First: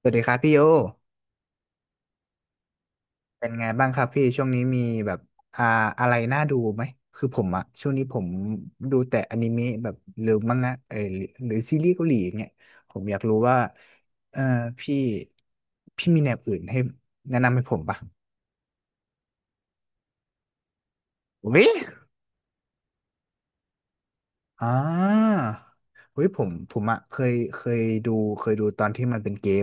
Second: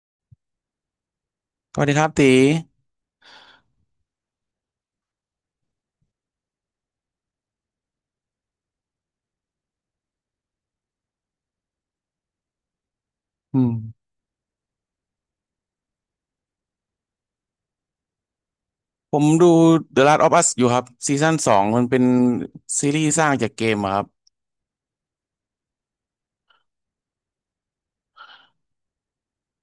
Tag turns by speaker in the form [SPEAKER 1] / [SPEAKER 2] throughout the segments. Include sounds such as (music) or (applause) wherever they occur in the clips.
[SPEAKER 1] สวัสดีครับพี่โย
[SPEAKER 2] สวัสดีครับตี
[SPEAKER 1] เป็นไงบ้างครับพี่ช่วงนี้มีแบบอ่าอะไรน่าดูไหมคือผมอะช่วงนี้ผมดูแต่อนิเมะแบบหรือมังงะหรือซีรีส์เกาหลีอย่างเงี้ยผมอยากรู้ว่า
[SPEAKER 2] อืม
[SPEAKER 1] เออพี่พี่มีแนวอื่นให้แนะนำให้ผมปะ
[SPEAKER 2] ผมดู The Last of Us อยู่ครับซีซั่นสอง
[SPEAKER 1] วิ
[SPEAKER 2] มันเป็นซีรีส์สร้างจากเกมอะครับ
[SPEAKER 1] อ่าเฮ้ยผมอะดูเคยดูตอนที่มันเป็นเกม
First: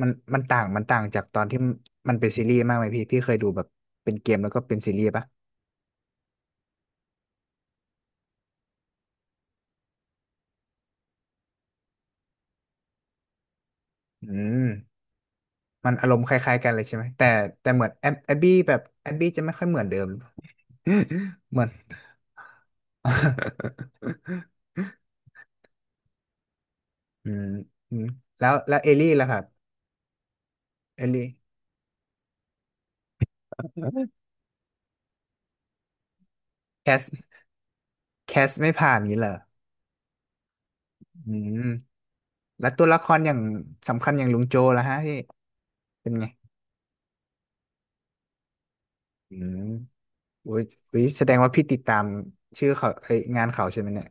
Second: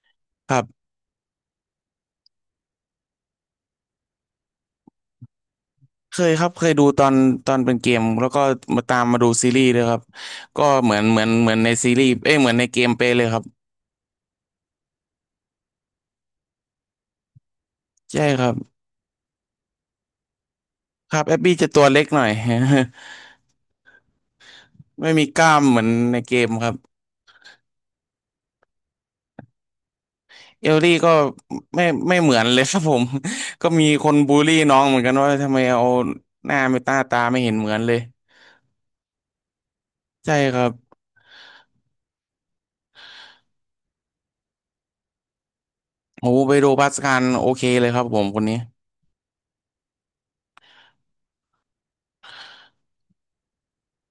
[SPEAKER 1] มันมัน
[SPEAKER 2] ค
[SPEAKER 1] ต่า
[SPEAKER 2] รั
[SPEAKER 1] งมัน
[SPEAKER 2] บ
[SPEAKER 1] ต่างจากตอนที่มันเป็นซีรีส์มากไหมพี่เคยดูแบบเป็นเกมแล้วก็เป็นซีรีส์ปะ
[SPEAKER 2] เคยครับเคยดูตอนเป็นเกมแล้วก็มาตามมาดูซีรีส์ด้วยครับก็เหมือนในซีรีส์เอ้ยเหมือนในเกมเป๊ะเลยครับ
[SPEAKER 1] อืม มันอารมณ์คล้ายๆกันเลยใช่ไหมแต่เหมือน
[SPEAKER 2] ใช่
[SPEAKER 1] แอบ
[SPEAKER 2] ครั
[SPEAKER 1] บี้
[SPEAKER 2] บ
[SPEAKER 1] แบบแอบบี้จะไม่ค่อยเหมือนเดิม
[SPEAKER 2] ครับแอบ
[SPEAKER 1] (laughs)
[SPEAKER 2] บี้
[SPEAKER 1] เหมือ
[SPEAKER 2] จะ
[SPEAKER 1] น
[SPEAKER 2] ตัวเล็กหน่อย
[SPEAKER 1] (laughs)
[SPEAKER 2] (laughs) ไม่มีกล้ามเหมือนในเกมครับ
[SPEAKER 1] อืมอืมแล้วเอลลี่ล่ะครับ
[SPEAKER 2] เอลลี่
[SPEAKER 1] เอล
[SPEAKER 2] ก็
[SPEAKER 1] ลี่
[SPEAKER 2] ไม่ไม่เหมือนเลยครับผม (laughs) ก็มีคนบูลลี่น้องเหมือนกันว่าทำไมเอาหน้าไม่
[SPEAKER 1] แค
[SPEAKER 2] ตา
[SPEAKER 1] ส
[SPEAKER 2] ไม่เห็นเหมือนเลย
[SPEAKER 1] แคสไม่ผ่านงี้เหรอ
[SPEAKER 2] ใช่ครับ
[SPEAKER 1] อืมแล้วตัวละครอย่างสำคัญอย่างลุงโจล่ะฮะพี่เป็นไง
[SPEAKER 2] โอ้เปโดรปาสกาลโอเคเลยครับผมคนนี้
[SPEAKER 1] อืมอุ้ยอุ้ยแสดงว่าพี่ติดตามชื่อเขาเอ้ยงานเขาใช่ไหมเนี่ย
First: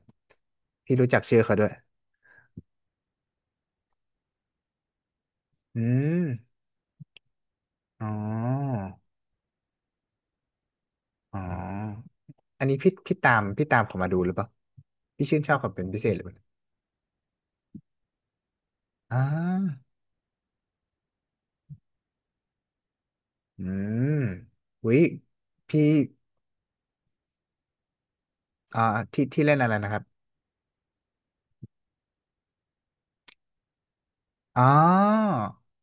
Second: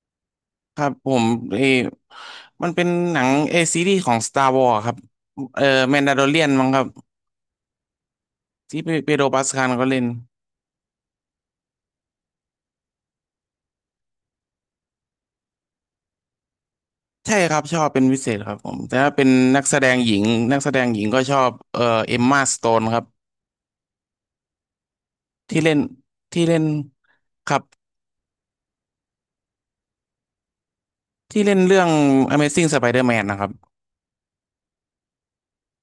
[SPEAKER 2] ครับ
[SPEAKER 1] พี่
[SPEAKER 2] ผ
[SPEAKER 1] รู้จัก
[SPEAKER 2] ม
[SPEAKER 1] ชื่อเขา
[SPEAKER 2] เออ
[SPEAKER 1] ด้วย
[SPEAKER 2] มันเป็นหนังซีรีส์ของ Star Wars ครับเออ
[SPEAKER 1] อื
[SPEAKER 2] แมนดา
[SPEAKER 1] ม
[SPEAKER 2] โลเรียนมั้งครับ
[SPEAKER 1] อ๋อ
[SPEAKER 2] ที่เปโดรปาสกาลก็เล่น
[SPEAKER 1] อ๋อ อันนี้พี่ตามเขามาดูหรือเปล่าพี่ชื่นชอบเขาเป็นพิเศษหรือเปล่า
[SPEAKER 2] ใช่ครับชอบเป็นพิเศษครับผมแต่ถ้า
[SPEAKER 1] อ่
[SPEAKER 2] เป็นนักแสด
[SPEAKER 1] า
[SPEAKER 2] งหญิงนักแสดงหญิงก็ชอบเอมมาสโตนครับ
[SPEAKER 1] อืมอุ้ย
[SPEAKER 2] ที่เล่น
[SPEAKER 1] พี่
[SPEAKER 2] ที่เล่นครับ
[SPEAKER 1] อ่าที่เล่นอะไรนะครับ
[SPEAKER 2] ที่เล่นเรื่อง Amazing Spider-Man นะครับ
[SPEAKER 1] อ๋อ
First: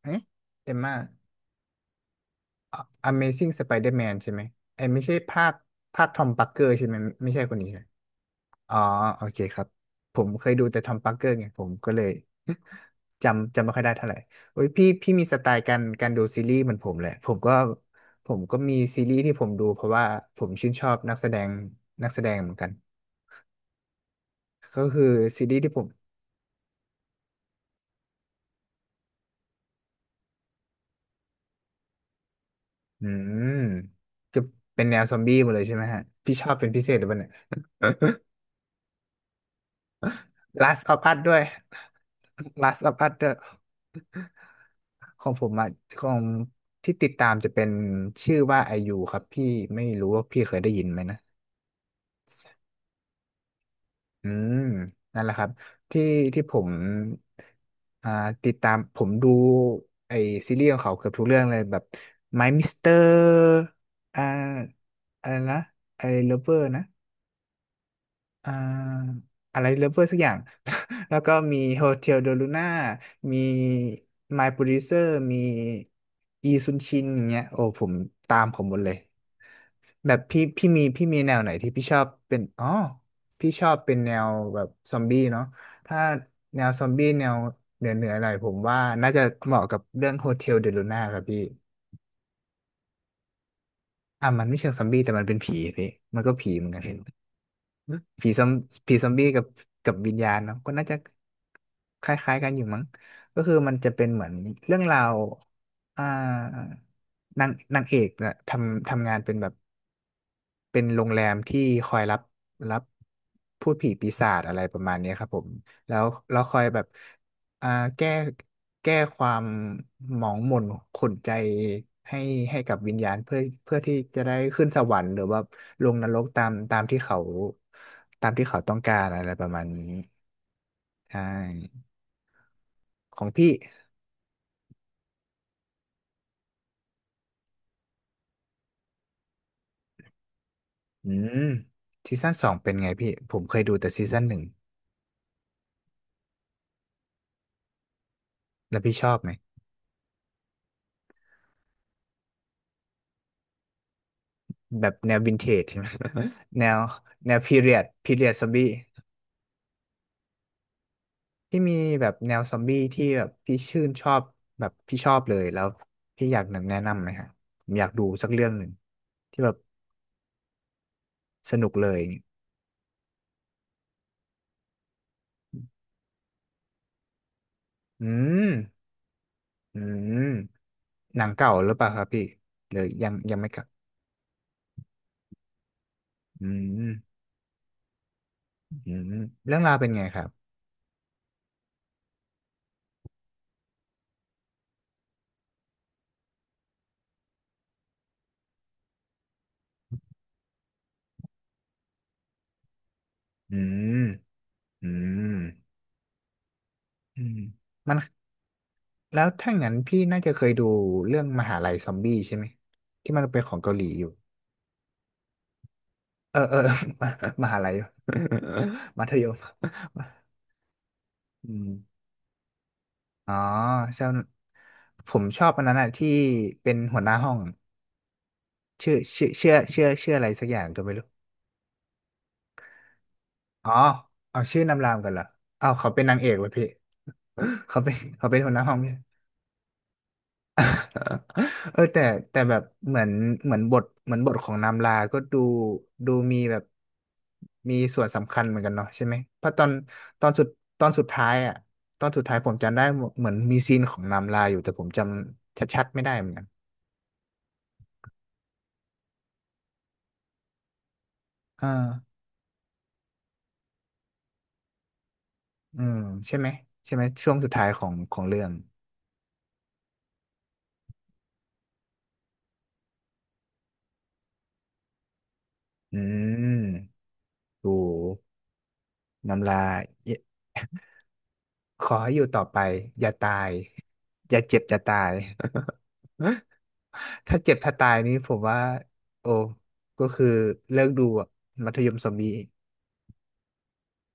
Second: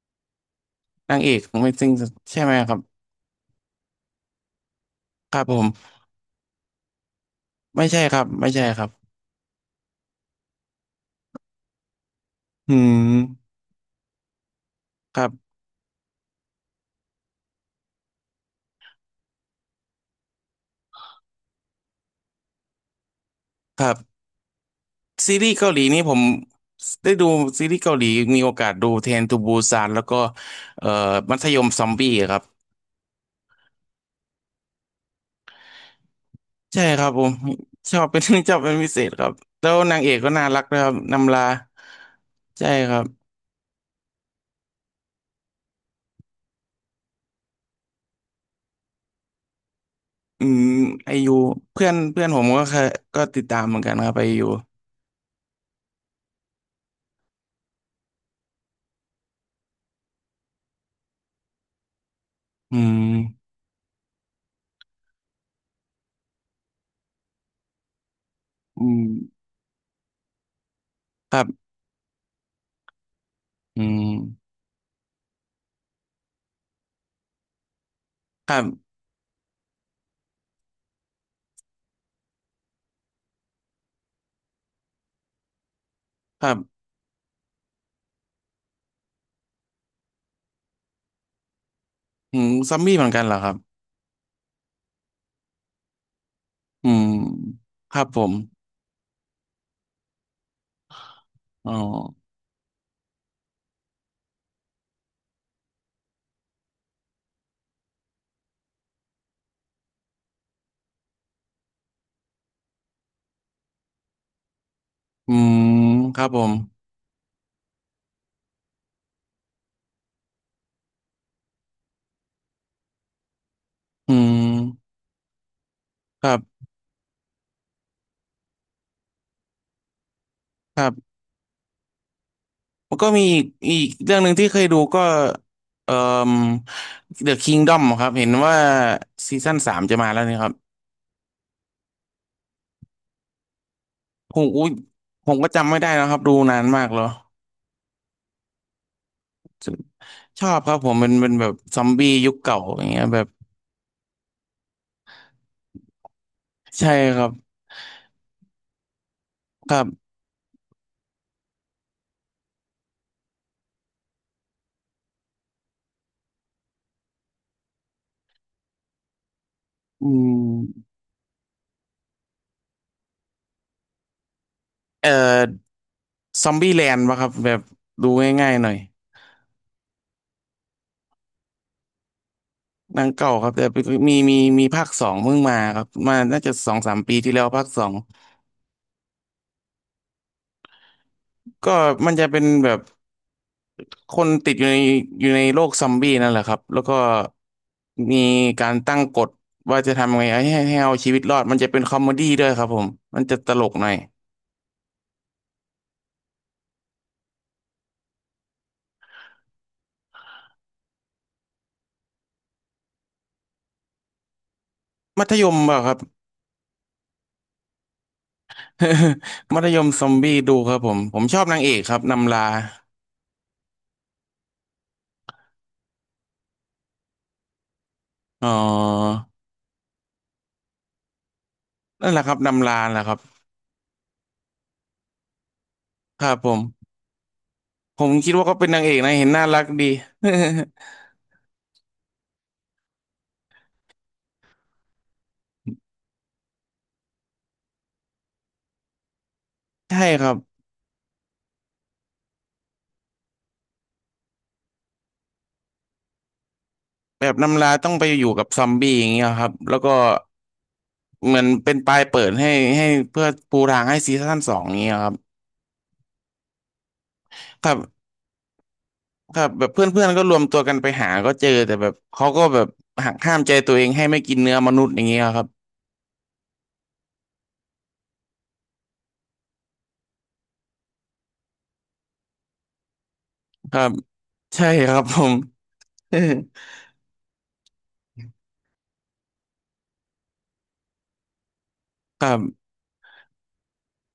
[SPEAKER 1] เอ๊ะเอ็มม่า
[SPEAKER 2] นางเอก Amazing ใช่ไหมครับ
[SPEAKER 1] Amazing Spider-Man ใช่ไหมไอ้ยไม่ใช่
[SPEAKER 2] ครั
[SPEAKER 1] ภา
[SPEAKER 2] บ
[SPEAKER 1] ค
[SPEAKER 2] ผม
[SPEAKER 1] ทอม p ักเกอร์ใช่ไหมไม่ใช่คนนี้ใช่
[SPEAKER 2] ไม่ใช่ครับไม่ใช่
[SPEAKER 1] อ๋อ
[SPEAKER 2] ครับ
[SPEAKER 1] โอเคครับผมเคยดูแต่ทอมปาร์เกอร์ไงผมก็เลย
[SPEAKER 2] อืม
[SPEAKER 1] (laughs) จำไม่ค่อยได้เท่าไหร่โอ้ยพี่
[SPEAKER 2] ค
[SPEAKER 1] มี
[SPEAKER 2] รั
[SPEAKER 1] สไต
[SPEAKER 2] บ
[SPEAKER 1] ล์การดูซีรีส์เหมือนผมเลยผมก็มีซีรีส์ที่ผมดูเพราะว่าผมชื่นชอบนักแสดงเหมือนกัน
[SPEAKER 2] ครับ
[SPEAKER 1] ก็คือ
[SPEAKER 2] ซี
[SPEAKER 1] ซี
[SPEAKER 2] รี
[SPEAKER 1] รี
[SPEAKER 2] ส์
[SPEAKER 1] ส์
[SPEAKER 2] เกา
[SPEAKER 1] ที่
[SPEAKER 2] ห
[SPEAKER 1] ผ
[SPEAKER 2] ลี
[SPEAKER 1] ม
[SPEAKER 2] นี่ผมได้ดูซีรีส์เกาหลีมีโอกาสดูเทรนทูบูซานแล้วก็เอ่อมัธยมซอมบี้ครับ
[SPEAKER 1] อืมจะเป็นแนวซอมบี้หมดเลยใช่ไหมฮะพี่ชอบเป็นพิ
[SPEAKER 2] ใช่
[SPEAKER 1] เศษห
[SPEAKER 2] ค
[SPEAKER 1] รือ
[SPEAKER 2] รับ
[SPEAKER 1] เปล่า
[SPEAKER 2] ผ
[SPEAKER 1] เนี่ย
[SPEAKER 2] มชอบเป็น (laughs) ชอบเป็นพิเศษครับแล้วนางเอกก็น่ารักด้วย
[SPEAKER 1] Last
[SPEAKER 2] ครับ
[SPEAKER 1] of Us
[SPEAKER 2] นำ
[SPEAKER 1] ด้ว
[SPEAKER 2] ลา
[SPEAKER 1] ย (laughs)
[SPEAKER 2] ใช่
[SPEAKER 1] Last
[SPEAKER 2] ค
[SPEAKER 1] of
[SPEAKER 2] รับ
[SPEAKER 1] Us ด้วยของผมอะของที่ติดตามจะเป็นชื่อว่าไอยูครับพี่ไม่รู้ว่าพี่
[SPEAKER 2] อื
[SPEAKER 1] เคย
[SPEAKER 2] ม
[SPEAKER 1] ได้ยินไหม
[SPEAKER 2] ไอ
[SPEAKER 1] นะ
[SPEAKER 2] ยูเพื่อนเพื่อนผมก็เคยก็ติดตามเหมือนกันครับไอ
[SPEAKER 1] อื
[SPEAKER 2] ยู
[SPEAKER 1] มนั่นแหละครับที่ที่ผมอ่าติดตามผมดูไอซีรีส์ของเขาเกือบทุกเรื่องเลยแบบ My
[SPEAKER 2] อื
[SPEAKER 1] Mister
[SPEAKER 2] ม
[SPEAKER 1] อ่าอะไรนะไอ Lover นะอ่
[SPEAKER 2] อืม
[SPEAKER 1] าอะไร Lover สักอย่าง (laughs) แล้วก็
[SPEAKER 2] ครั
[SPEAKER 1] มี
[SPEAKER 2] บ
[SPEAKER 1] Hotel de Luna มี
[SPEAKER 2] อืม
[SPEAKER 1] My Producer มีอีซุนชินอย่างเงี้ยโอ้ผมตาม
[SPEAKER 2] ค
[SPEAKER 1] ผ
[SPEAKER 2] รั
[SPEAKER 1] มหมด
[SPEAKER 2] บ
[SPEAKER 1] เลย แบบพี่มีแนวไหนที่พี่ชอบเป็นอ๋อพี่ชอบเป็นแนวแบบซอมบี้เนาะถ้า
[SPEAKER 2] ครั
[SPEAKER 1] แนวซอ
[SPEAKER 2] บ
[SPEAKER 1] มบี้แนวเหนือหน่อยผมว่าน่าจะเหมาะกับเรื่องโฮเทลเดลูน่าครับพี่
[SPEAKER 2] อืมซอมบี้เหมือนกันเหรอครับ
[SPEAKER 1] อ่ะมันไม่เชิงซอมบี้แต่มันเป็นผีพี่มันก็ผีเหมือนกัน
[SPEAKER 2] อืม
[SPEAKER 1] พี่
[SPEAKER 2] ครับผ
[SPEAKER 1] ผี
[SPEAKER 2] ม
[SPEAKER 1] ซอมผีซอมบี้กับวิญญาณเนาะก็น่าจะ
[SPEAKER 2] อ๋อ
[SPEAKER 1] คล้ายๆกันอยู่มั้งก็คือมันจะเป็นเหมือนเรื่องราวอ่านางเอกนะทำงานเป็นแบบ เป็นโรงแรมที่คอยรับรับพูดผีปีศาจอะไรประมาณเนี้ยครับ
[SPEAKER 2] อื
[SPEAKER 1] ผม
[SPEAKER 2] ม
[SPEAKER 1] แล้ว
[SPEAKER 2] ครับผ
[SPEAKER 1] ค
[SPEAKER 2] ม
[SPEAKER 1] อยแบบอ่าแก้แก้ความหมองหม่นขุ่นใจให้ให้กับวิญญาณเพื่อที่
[SPEAKER 2] อื
[SPEAKER 1] จะได้ขึ้นส
[SPEAKER 2] ม
[SPEAKER 1] วรรค์หรือว่าลงนรก
[SPEAKER 2] ครั
[SPEAKER 1] ตาม
[SPEAKER 2] บ
[SPEAKER 1] ตามที่เขาตามที่เขาต้องการอะไรประมาณนี้ใช่
[SPEAKER 2] มันก็
[SPEAKER 1] ข
[SPEAKER 2] มี
[SPEAKER 1] อง
[SPEAKER 2] อีก
[SPEAKER 1] พี่
[SPEAKER 2] เรื่องหนึ่งที่เคยดูก็เอ่อ The Kingdom ครับเห็นว่าซีซั่นสามจะมาแล้วนี่ครับ
[SPEAKER 1] อืมซีซั่นสองเป็นไงพี่ผมเคยดูแต่ซีซั่นห
[SPEAKER 2] ผ
[SPEAKER 1] นึ่ง
[SPEAKER 2] มอุ้ยผมก็จำไม่ได้นะครับดูนานมากแล้ว
[SPEAKER 1] แล้วพี่ชอบไหม
[SPEAKER 2] ชอบครับผมเป็นแบบซอมบี้ยุคเก่าอย่างเงี้ยแบบ
[SPEAKER 1] แบบแนววินเทจใช่ไหม (laughs) แนว
[SPEAKER 2] ใช่ครับ
[SPEAKER 1] พีเรียดซอมบี้
[SPEAKER 2] ครับ
[SPEAKER 1] พี่มีแบบแนวซอมบี้ที่แบบพี่ชื่นชอบแบบพี่ชอบเลยแล้วพี่อยากแนะนำไหมฮะผมอยากดูสักเรื่องหนึ่งที่แบบ
[SPEAKER 2] อืม
[SPEAKER 1] สนุกเลย
[SPEAKER 2] เอ่อซอมบี้แลนด์ป่ะครับแบบ
[SPEAKER 1] อื
[SPEAKER 2] ดู
[SPEAKER 1] ม
[SPEAKER 2] ง่ายๆหน่อย
[SPEAKER 1] อืมหนังเก่าหรือเปล่าครับพี่หรือ
[SPEAKER 2] หนั
[SPEAKER 1] ยั
[SPEAKER 2] ง
[SPEAKER 1] ง
[SPEAKER 2] เก่า
[SPEAKER 1] ยัง
[SPEAKER 2] ค
[SPEAKER 1] ไม่
[SPEAKER 2] รับ
[SPEAKER 1] เก่า
[SPEAKER 2] แต่มีมีมีภาคสองเพิ่งมาครับมาน่า
[SPEAKER 1] อื
[SPEAKER 2] จะสองสามปี
[SPEAKER 1] ม
[SPEAKER 2] ที่แล้วภาคสอง
[SPEAKER 1] อืมเรื่องราวเป็นไงครับ
[SPEAKER 2] ก็มันจะเป็นแบบ คนติดอยู่ในโลกซอมบี้นั่นแหละครับแล้วก็มีการตั้งกฎว่าจะทำไงให้เอาชีวิตรอดมันจะเป็นคอมเมดี้ด้วยครับผมมันจะต
[SPEAKER 1] อื
[SPEAKER 2] ลกหน่อ
[SPEAKER 1] ม
[SPEAKER 2] ย
[SPEAKER 1] อืมอืมมันแล้วถ้างั้นพี่น่าจะเคยดูเรื่องมหาลัยซอมบี้ใช่ไหมที่มันเป็นของเกาหลีอยู่
[SPEAKER 2] มัธยมเปล่าครับ
[SPEAKER 1] เออเออ (laughs) มาหาลัย (laughs) มัธยม
[SPEAKER 2] (laughs) มัธยมซอมบี้ดูครับผมชอ
[SPEAKER 1] (laughs)
[SPEAKER 2] บ
[SPEAKER 1] อื
[SPEAKER 2] นาง
[SPEAKER 1] ม
[SPEAKER 2] เอกครับนำลา
[SPEAKER 1] อ๋อชอบผมชอบอันนั้นอะที่เป็นหัวหน้าห้อง
[SPEAKER 2] อ๋
[SPEAKER 1] ชื่อ
[SPEAKER 2] อ
[SPEAKER 1] ชื่อชื่อชื่อชื่ออะไรสักอย่างก็ไม่รู้
[SPEAKER 2] นั่นแหละครับนำลาแหละครับ
[SPEAKER 1] อ๋อเอาชื่อนำรามกันเหรอเอาวเขาเป็นนาง
[SPEAKER 2] ค
[SPEAKER 1] เอ
[SPEAKER 2] รั
[SPEAKER 1] ก
[SPEAKER 2] บ
[SPEAKER 1] เล
[SPEAKER 2] ผ
[SPEAKER 1] ยพี่
[SPEAKER 2] ม
[SPEAKER 1] (laughs) เขาเป็น
[SPEAKER 2] ผม
[SPEAKER 1] เขา
[SPEAKER 2] คิด
[SPEAKER 1] เป็น
[SPEAKER 2] ว่า
[SPEAKER 1] หัว
[SPEAKER 2] ก็
[SPEAKER 1] หน้า
[SPEAKER 2] เป็น
[SPEAKER 1] ห้อง
[SPEAKER 2] นางเอ
[SPEAKER 1] พี่
[SPEAKER 2] กนะเห็นน่ารักดี
[SPEAKER 1] (laughs) เออแต่แบบเหมือนเหมือนบทเหมือนบทของนามลา ก็ดูมีแบบมีส่วนสำคัญเหมือนกันเนาะใช่ไหมเพราะ
[SPEAKER 2] (laughs) ใช่
[SPEAKER 1] ต
[SPEAKER 2] ค
[SPEAKER 1] อน
[SPEAKER 2] รับ
[SPEAKER 1] สุดตอนสุดท้ายอ่ะตอนสุดท้ายผมจำได้เหมือนมีซีนของนามลาอยู่แต่ผมจำชัดๆไม่ได้เหมือนกัน
[SPEAKER 2] แบบนำลาต้องไปอยู่กับซอมบี้อย่างเงี้ยครับแล้วก็ เหมือน
[SPEAKER 1] อ่
[SPEAKER 2] เป็นปลาย
[SPEAKER 1] า
[SPEAKER 2] เปิดให้เพื่อปูทางให้ซีซั่นสองนี้ครับ
[SPEAKER 1] อืมใช่ไหมใช่ไหมช่วงสุดท้าย
[SPEAKER 2] ถ้า
[SPEAKER 1] ของเรื่อง
[SPEAKER 2] ถ้าแบบเพื่อนๆก็รวมตัวกันไปหาก็เจอแต่แบบเขาก็แบบหักห้ามใจตัวเองให้ไม่กินเนื้อมนุษย์อย่างเงี้ยครับ
[SPEAKER 1] อืมโอ้นามลาขอให้อยู่ต่อไปอย่าตาย
[SPEAKER 2] ครับ
[SPEAKER 1] อย่าเจ็บ
[SPEAKER 2] ใช่
[SPEAKER 1] อย่า
[SPEAKER 2] ค
[SPEAKER 1] ตา
[SPEAKER 2] รับ
[SPEAKER 1] ย
[SPEAKER 2] ผม (laughs)
[SPEAKER 1] ถ้าเจ็บถ้าตายนี้ผมว่าโอ้ก็คือเลิกดูอะมัธยมซอม
[SPEAKER 2] ค
[SPEAKER 1] บี้
[SPEAKER 2] รับ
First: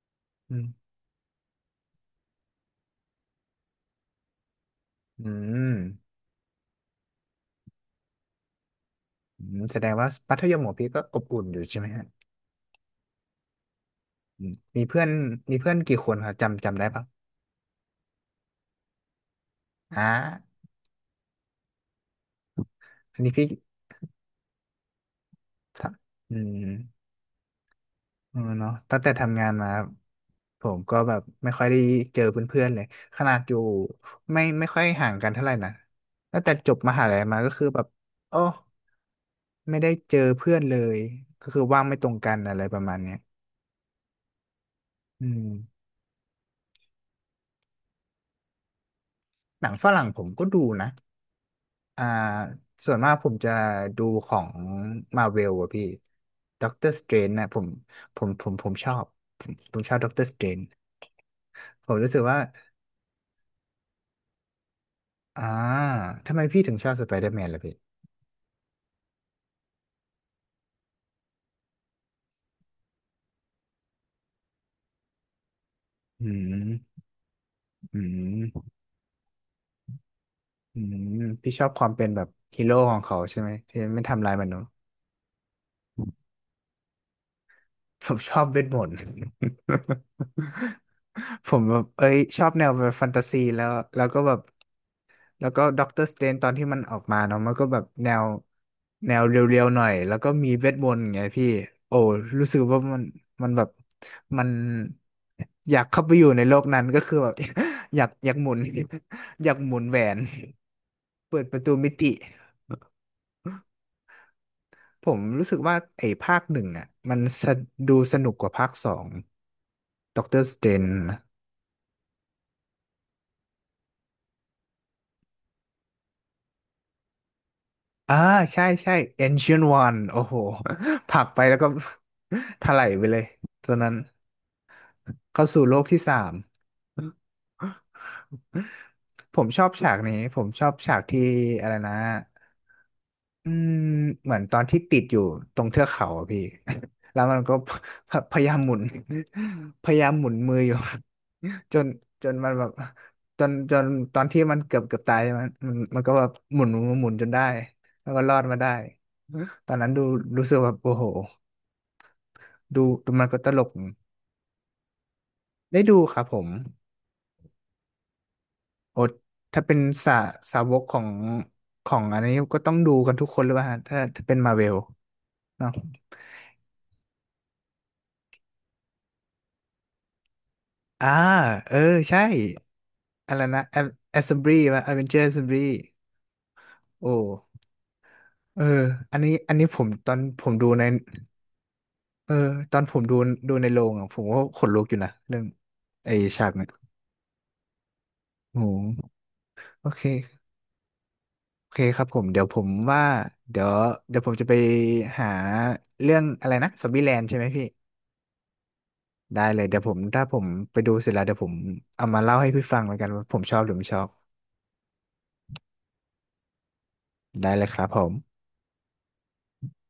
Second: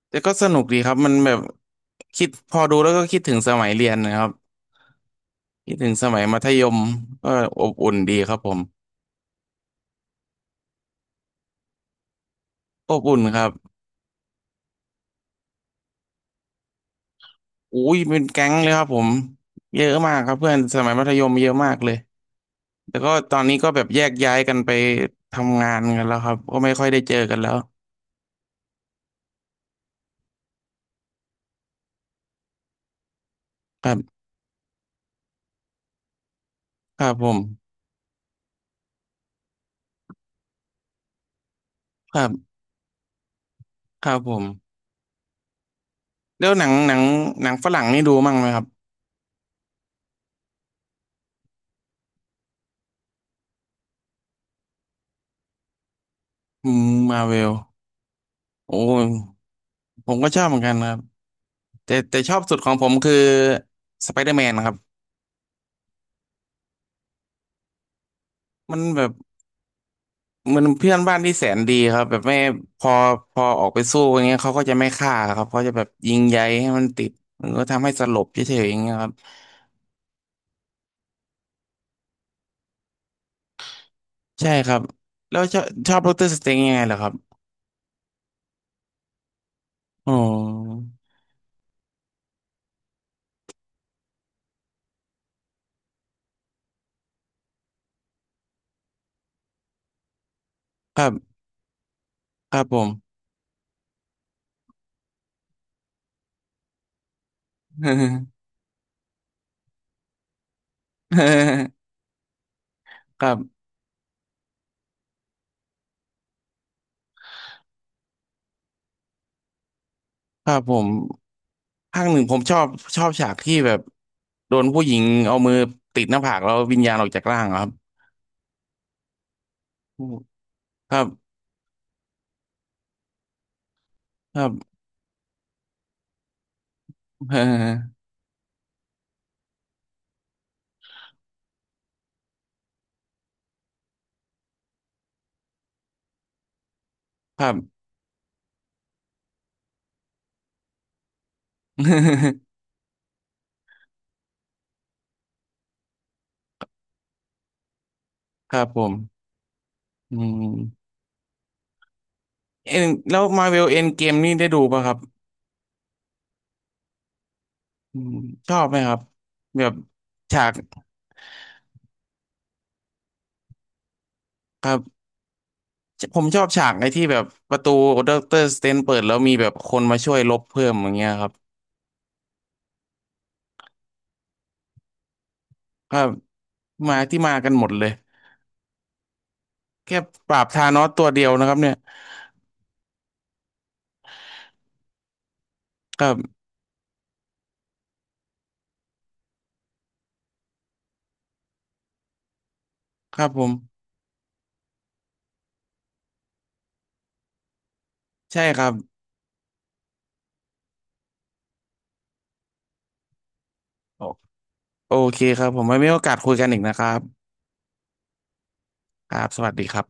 [SPEAKER 2] แต่ก็ส
[SPEAKER 1] อื
[SPEAKER 2] นุกดีค
[SPEAKER 1] ม
[SPEAKER 2] รับมันแบบคิดพอดูแล้วก็คิดถึงสมัยเรียนนะครับ
[SPEAKER 1] อืม
[SPEAKER 2] คิดถึงสมัยมัธยมก็อบอุ่นดีครับผม
[SPEAKER 1] อืมแสดงว่ามัธยมของพี่ก็อบอุ่นอยู่ใช่ไหมฮะ
[SPEAKER 2] อบอุ่นครับ
[SPEAKER 1] อืมมีเพื่อนกี่คนครับจำได้ปะ
[SPEAKER 2] อุ้ยเป็นแก๊งเลยครับผมเยอะ
[SPEAKER 1] อ่
[SPEAKER 2] มากครับเพื่อน
[SPEAKER 1] า
[SPEAKER 2] สมัยมัธยมเยอะมากเลย แต่ก็
[SPEAKER 1] อันนี้
[SPEAKER 2] ตอน
[SPEAKER 1] พี่
[SPEAKER 2] นี้ก็แบบแยกย้ายกันไปทำงาน
[SPEAKER 1] ถาม
[SPEAKER 2] กันแล้วครั
[SPEAKER 1] อื
[SPEAKER 2] บก็ไม่
[SPEAKER 1] ม
[SPEAKER 2] ค่อยได้เจอกันแล้ว
[SPEAKER 1] เออเนาะตั้งแต่ทำงานมาผมก็แบบไม่ค่อยได้เจอเพื่อนๆเลยขนาดอยู่
[SPEAKER 2] ครับ
[SPEAKER 1] ไม่ค่อยห่างกันเท่าไหร่นะตั้งแต่จบม
[SPEAKER 2] ค
[SPEAKER 1] หา
[SPEAKER 2] รับ
[SPEAKER 1] ลัย
[SPEAKER 2] ผ
[SPEAKER 1] มา
[SPEAKER 2] ม
[SPEAKER 1] ก็คือแบบโอ้ไม่ได้เจอเพื่อนเลยก็คือว่างไม่ตร
[SPEAKER 2] ค
[SPEAKER 1] ง
[SPEAKER 2] รั
[SPEAKER 1] กัน
[SPEAKER 2] บ
[SPEAKER 1] อะไรประมาณเนี้ย
[SPEAKER 2] ครับผม
[SPEAKER 1] อืม
[SPEAKER 2] แล้วหนังฝรั่งนี่ดูมั่งไหมครับ
[SPEAKER 1] หนังฝรั่งผมก็ดูนะอ่าส่วนมากผมจะดูของมาเวลอะพี่ด็
[SPEAKER 2] อื
[SPEAKER 1] อกเตอ
[SPEAKER 2] ม
[SPEAKER 1] ร์สเตร
[SPEAKER 2] มา
[SPEAKER 1] น
[SPEAKER 2] เว
[SPEAKER 1] นะ
[SPEAKER 2] ล
[SPEAKER 1] ผมผม
[SPEAKER 2] โอ้
[SPEAKER 1] ชอบ
[SPEAKER 2] ย
[SPEAKER 1] ผมชอบด็
[SPEAKER 2] ผ
[SPEAKER 1] อก
[SPEAKER 2] ม
[SPEAKER 1] เตอร์
[SPEAKER 2] ก็
[SPEAKER 1] ส
[SPEAKER 2] ช
[SPEAKER 1] เต
[SPEAKER 2] อ
[SPEAKER 1] ร
[SPEAKER 2] บเหมื
[SPEAKER 1] น
[SPEAKER 2] อนกันครับ
[SPEAKER 1] ผ
[SPEAKER 2] แต่
[SPEAKER 1] มรู้สึ
[SPEAKER 2] แต่
[SPEAKER 1] ก
[SPEAKER 2] ชอ
[SPEAKER 1] ว่า
[SPEAKER 2] บสุดของผมคือสไปเดอร์แมนครับ
[SPEAKER 1] อ่าทำไมพี่ถึงชอบสไปเดอร์แมนล่ะพี่
[SPEAKER 2] มันแบบเหมันเพื่อนบ้านที่แสนดีครับแบบไม่พอพอออกไปสู้อย่างเงี้ยเขาก็จะไม่ฆ่าครับเขาจะแบบยิง
[SPEAKER 1] อื
[SPEAKER 2] ใยให้มัน
[SPEAKER 1] ม
[SPEAKER 2] ติดมันก็ทำให้
[SPEAKER 1] อื
[SPEAKER 2] สลบเฉยๆ
[SPEAKER 1] ม
[SPEAKER 2] อย่างเงี้ยครับ
[SPEAKER 1] อืม พี่ชอบความเป็นแบบฮีโร่ของเขาใช่ไหมพี่ไม่ทำลายม
[SPEAKER 2] ใช่
[SPEAKER 1] นุษ
[SPEAKER 2] ค
[SPEAKER 1] ย์
[SPEAKER 2] รับแล้วชอบดอกเตอรสเตงยังไงเหรอครับ
[SPEAKER 1] ผมชอบเวทมนต์
[SPEAKER 2] อ๋อ
[SPEAKER 1] (laughs) ผมแบบเอ้ยชอบแนวแบบแฟนตาซีแล้วแล้วก็แบบ แล้วก็ด็อกเตอร์สเตนตอนที่มันออกมาเนาะมันก็แบบแนวเรียวๆหน่อยแล้วก็มีเวทมน
[SPEAKER 2] ค
[SPEAKER 1] ต์
[SPEAKER 2] รั
[SPEAKER 1] ไง
[SPEAKER 2] บ
[SPEAKER 1] พี่โอ้รู้
[SPEAKER 2] ค
[SPEAKER 1] สึก
[SPEAKER 2] รับผ
[SPEAKER 1] ว่า
[SPEAKER 2] ม
[SPEAKER 1] มันมันแบบมันอยากเข้าไปอยู่ในโลกนั้นก็คือแบบ (laughs) อยากหมุน (laughs) อยากหมุนแหวนเปิดประ
[SPEAKER 2] (laughs)
[SPEAKER 1] ตูมิติ
[SPEAKER 2] ครับ
[SPEAKER 1] ผมรู้สึกว่าไอ้ภาคหนึ่งอ่ะมันสะดูสนุกกว่าภาคสองด็อกเตอ
[SPEAKER 2] ค
[SPEAKER 1] ร์ส
[SPEAKER 2] รับ
[SPEAKER 1] เต
[SPEAKER 2] ผ
[SPEAKER 1] น
[SPEAKER 2] มภาคหนึ่งผมชอบฉากที่แบบ โดนผู้หญิงเอามือติดหน้าผากแล้ววิญญาณออกจากร่างอะครับ
[SPEAKER 1] อ่าใช่ใช่ Ancient One โอ้โห
[SPEAKER 2] ครั
[SPEAKER 1] (laughs) ผลัก
[SPEAKER 2] บ
[SPEAKER 1] ไปแล้วก็ (laughs) ถลายไปเลยตัวนั้น
[SPEAKER 2] ครับ
[SPEAKER 1] เข้าสู่โลกที่สาม
[SPEAKER 2] (laughs)
[SPEAKER 1] ผมชอบฉากนี้ผมชอบฉากที่อะไรนะอืมเหมือนตอนที่ติดอยู่ตรงเทือกเขาอะพี่ (laughs) แล้วมั
[SPEAKER 2] ค
[SPEAKER 1] น
[SPEAKER 2] รั
[SPEAKER 1] ก็
[SPEAKER 2] บ
[SPEAKER 1] (laughs) ยายามหมุน (laughs) พยายามหมุนมืออยู่ (laughs) จนจนมั
[SPEAKER 2] (laughs)
[SPEAKER 1] นแบบจนจนตอนที่มันเกือบตายมันก็แบบหมุนจนได้แล้วก็รอด
[SPEAKER 2] ค
[SPEAKER 1] มา
[SPEAKER 2] รับ
[SPEAKER 1] ได้
[SPEAKER 2] ผม
[SPEAKER 1] ตอนนั้นดู
[SPEAKER 2] อื
[SPEAKER 1] รู้สึกแบบ
[SPEAKER 2] ม
[SPEAKER 1] โอ้โห
[SPEAKER 2] เอ็น
[SPEAKER 1] ดู
[SPEAKER 2] แล้
[SPEAKER 1] มั
[SPEAKER 2] ว
[SPEAKER 1] นก็
[SPEAKER 2] มา
[SPEAKER 1] ต
[SPEAKER 2] เว
[SPEAKER 1] ล
[SPEAKER 2] ล
[SPEAKER 1] ก
[SPEAKER 2] เอ็นเกมนี่ได้ดูป่ะครับ
[SPEAKER 1] ได้ดูครับผม
[SPEAKER 2] อืมชอบไหมครั
[SPEAKER 1] โอ้
[SPEAKER 2] บ
[SPEAKER 1] ถ้า
[SPEAKER 2] แบ
[SPEAKER 1] เป็
[SPEAKER 2] บ
[SPEAKER 1] นสา
[SPEAKER 2] ฉาก
[SPEAKER 1] สาวกของของอันนี้ก็ต้องดูกันทุกคนหรือเปล่าฮะถ้าเป็นมาเว
[SPEAKER 2] ครั
[SPEAKER 1] ล
[SPEAKER 2] บ
[SPEAKER 1] เนาะ
[SPEAKER 2] ผมชอบฉากในที่แบบประตูด็อกเตอร์สเตนเปิดแล้วมีแบบคนมาช่วยลบเพิ่มอย่างเงี้
[SPEAKER 1] อ่า
[SPEAKER 2] ยครับ
[SPEAKER 1] เออใช่อะไรนะแอสเซมบลีว่าอเวนเจอร์แอสเซมบลี
[SPEAKER 2] ครับมา
[SPEAKER 1] โอ้
[SPEAKER 2] ที่มากันหมดเลย
[SPEAKER 1] เอออันนี้ผม
[SPEAKER 2] แค่
[SPEAKER 1] ตอน
[SPEAKER 2] ปรา
[SPEAKER 1] ผ
[SPEAKER 2] บ
[SPEAKER 1] ม
[SPEAKER 2] ธา
[SPEAKER 1] ดู
[SPEAKER 2] น
[SPEAKER 1] ใน
[SPEAKER 2] อสตัวเดียวนะครับเนี่ย
[SPEAKER 1] เออตอนผมดูในโรงอ่ะผมก็ขนลุกอยู่นะเรื่อง
[SPEAKER 2] ครั
[SPEAKER 1] ไอ้
[SPEAKER 2] บ
[SPEAKER 1] ฉากเนี่ยโอ้โหโอเค โอเคครับผมเดี๋ยวผมว่า
[SPEAKER 2] ครับผม
[SPEAKER 1] เดี๋ยวเดี๋ยวผมจะไปหาเรื่องอะไรนะซอมบี้แลนด์ใช่ไหมพี่
[SPEAKER 2] ใช่ครับ
[SPEAKER 1] ได้เลยเดี๋ยวผมถ้าผมไปดูเสร็จแล้วเดี๋ยวผมเอามาเล่าให้พี่ฟังเหมือนกันว่าผมชอบหรือไม่ชอ
[SPEAKER 2] โอ
[SPEAKER 1] บ
[SPEAKER 2] โอเคครับผมไว้มีโอกาสคุยกันอีกนะครับ
[SPEAKER 1] ได้เลยครับผม
[SPEAKER 2] ครับสวัสดีครับ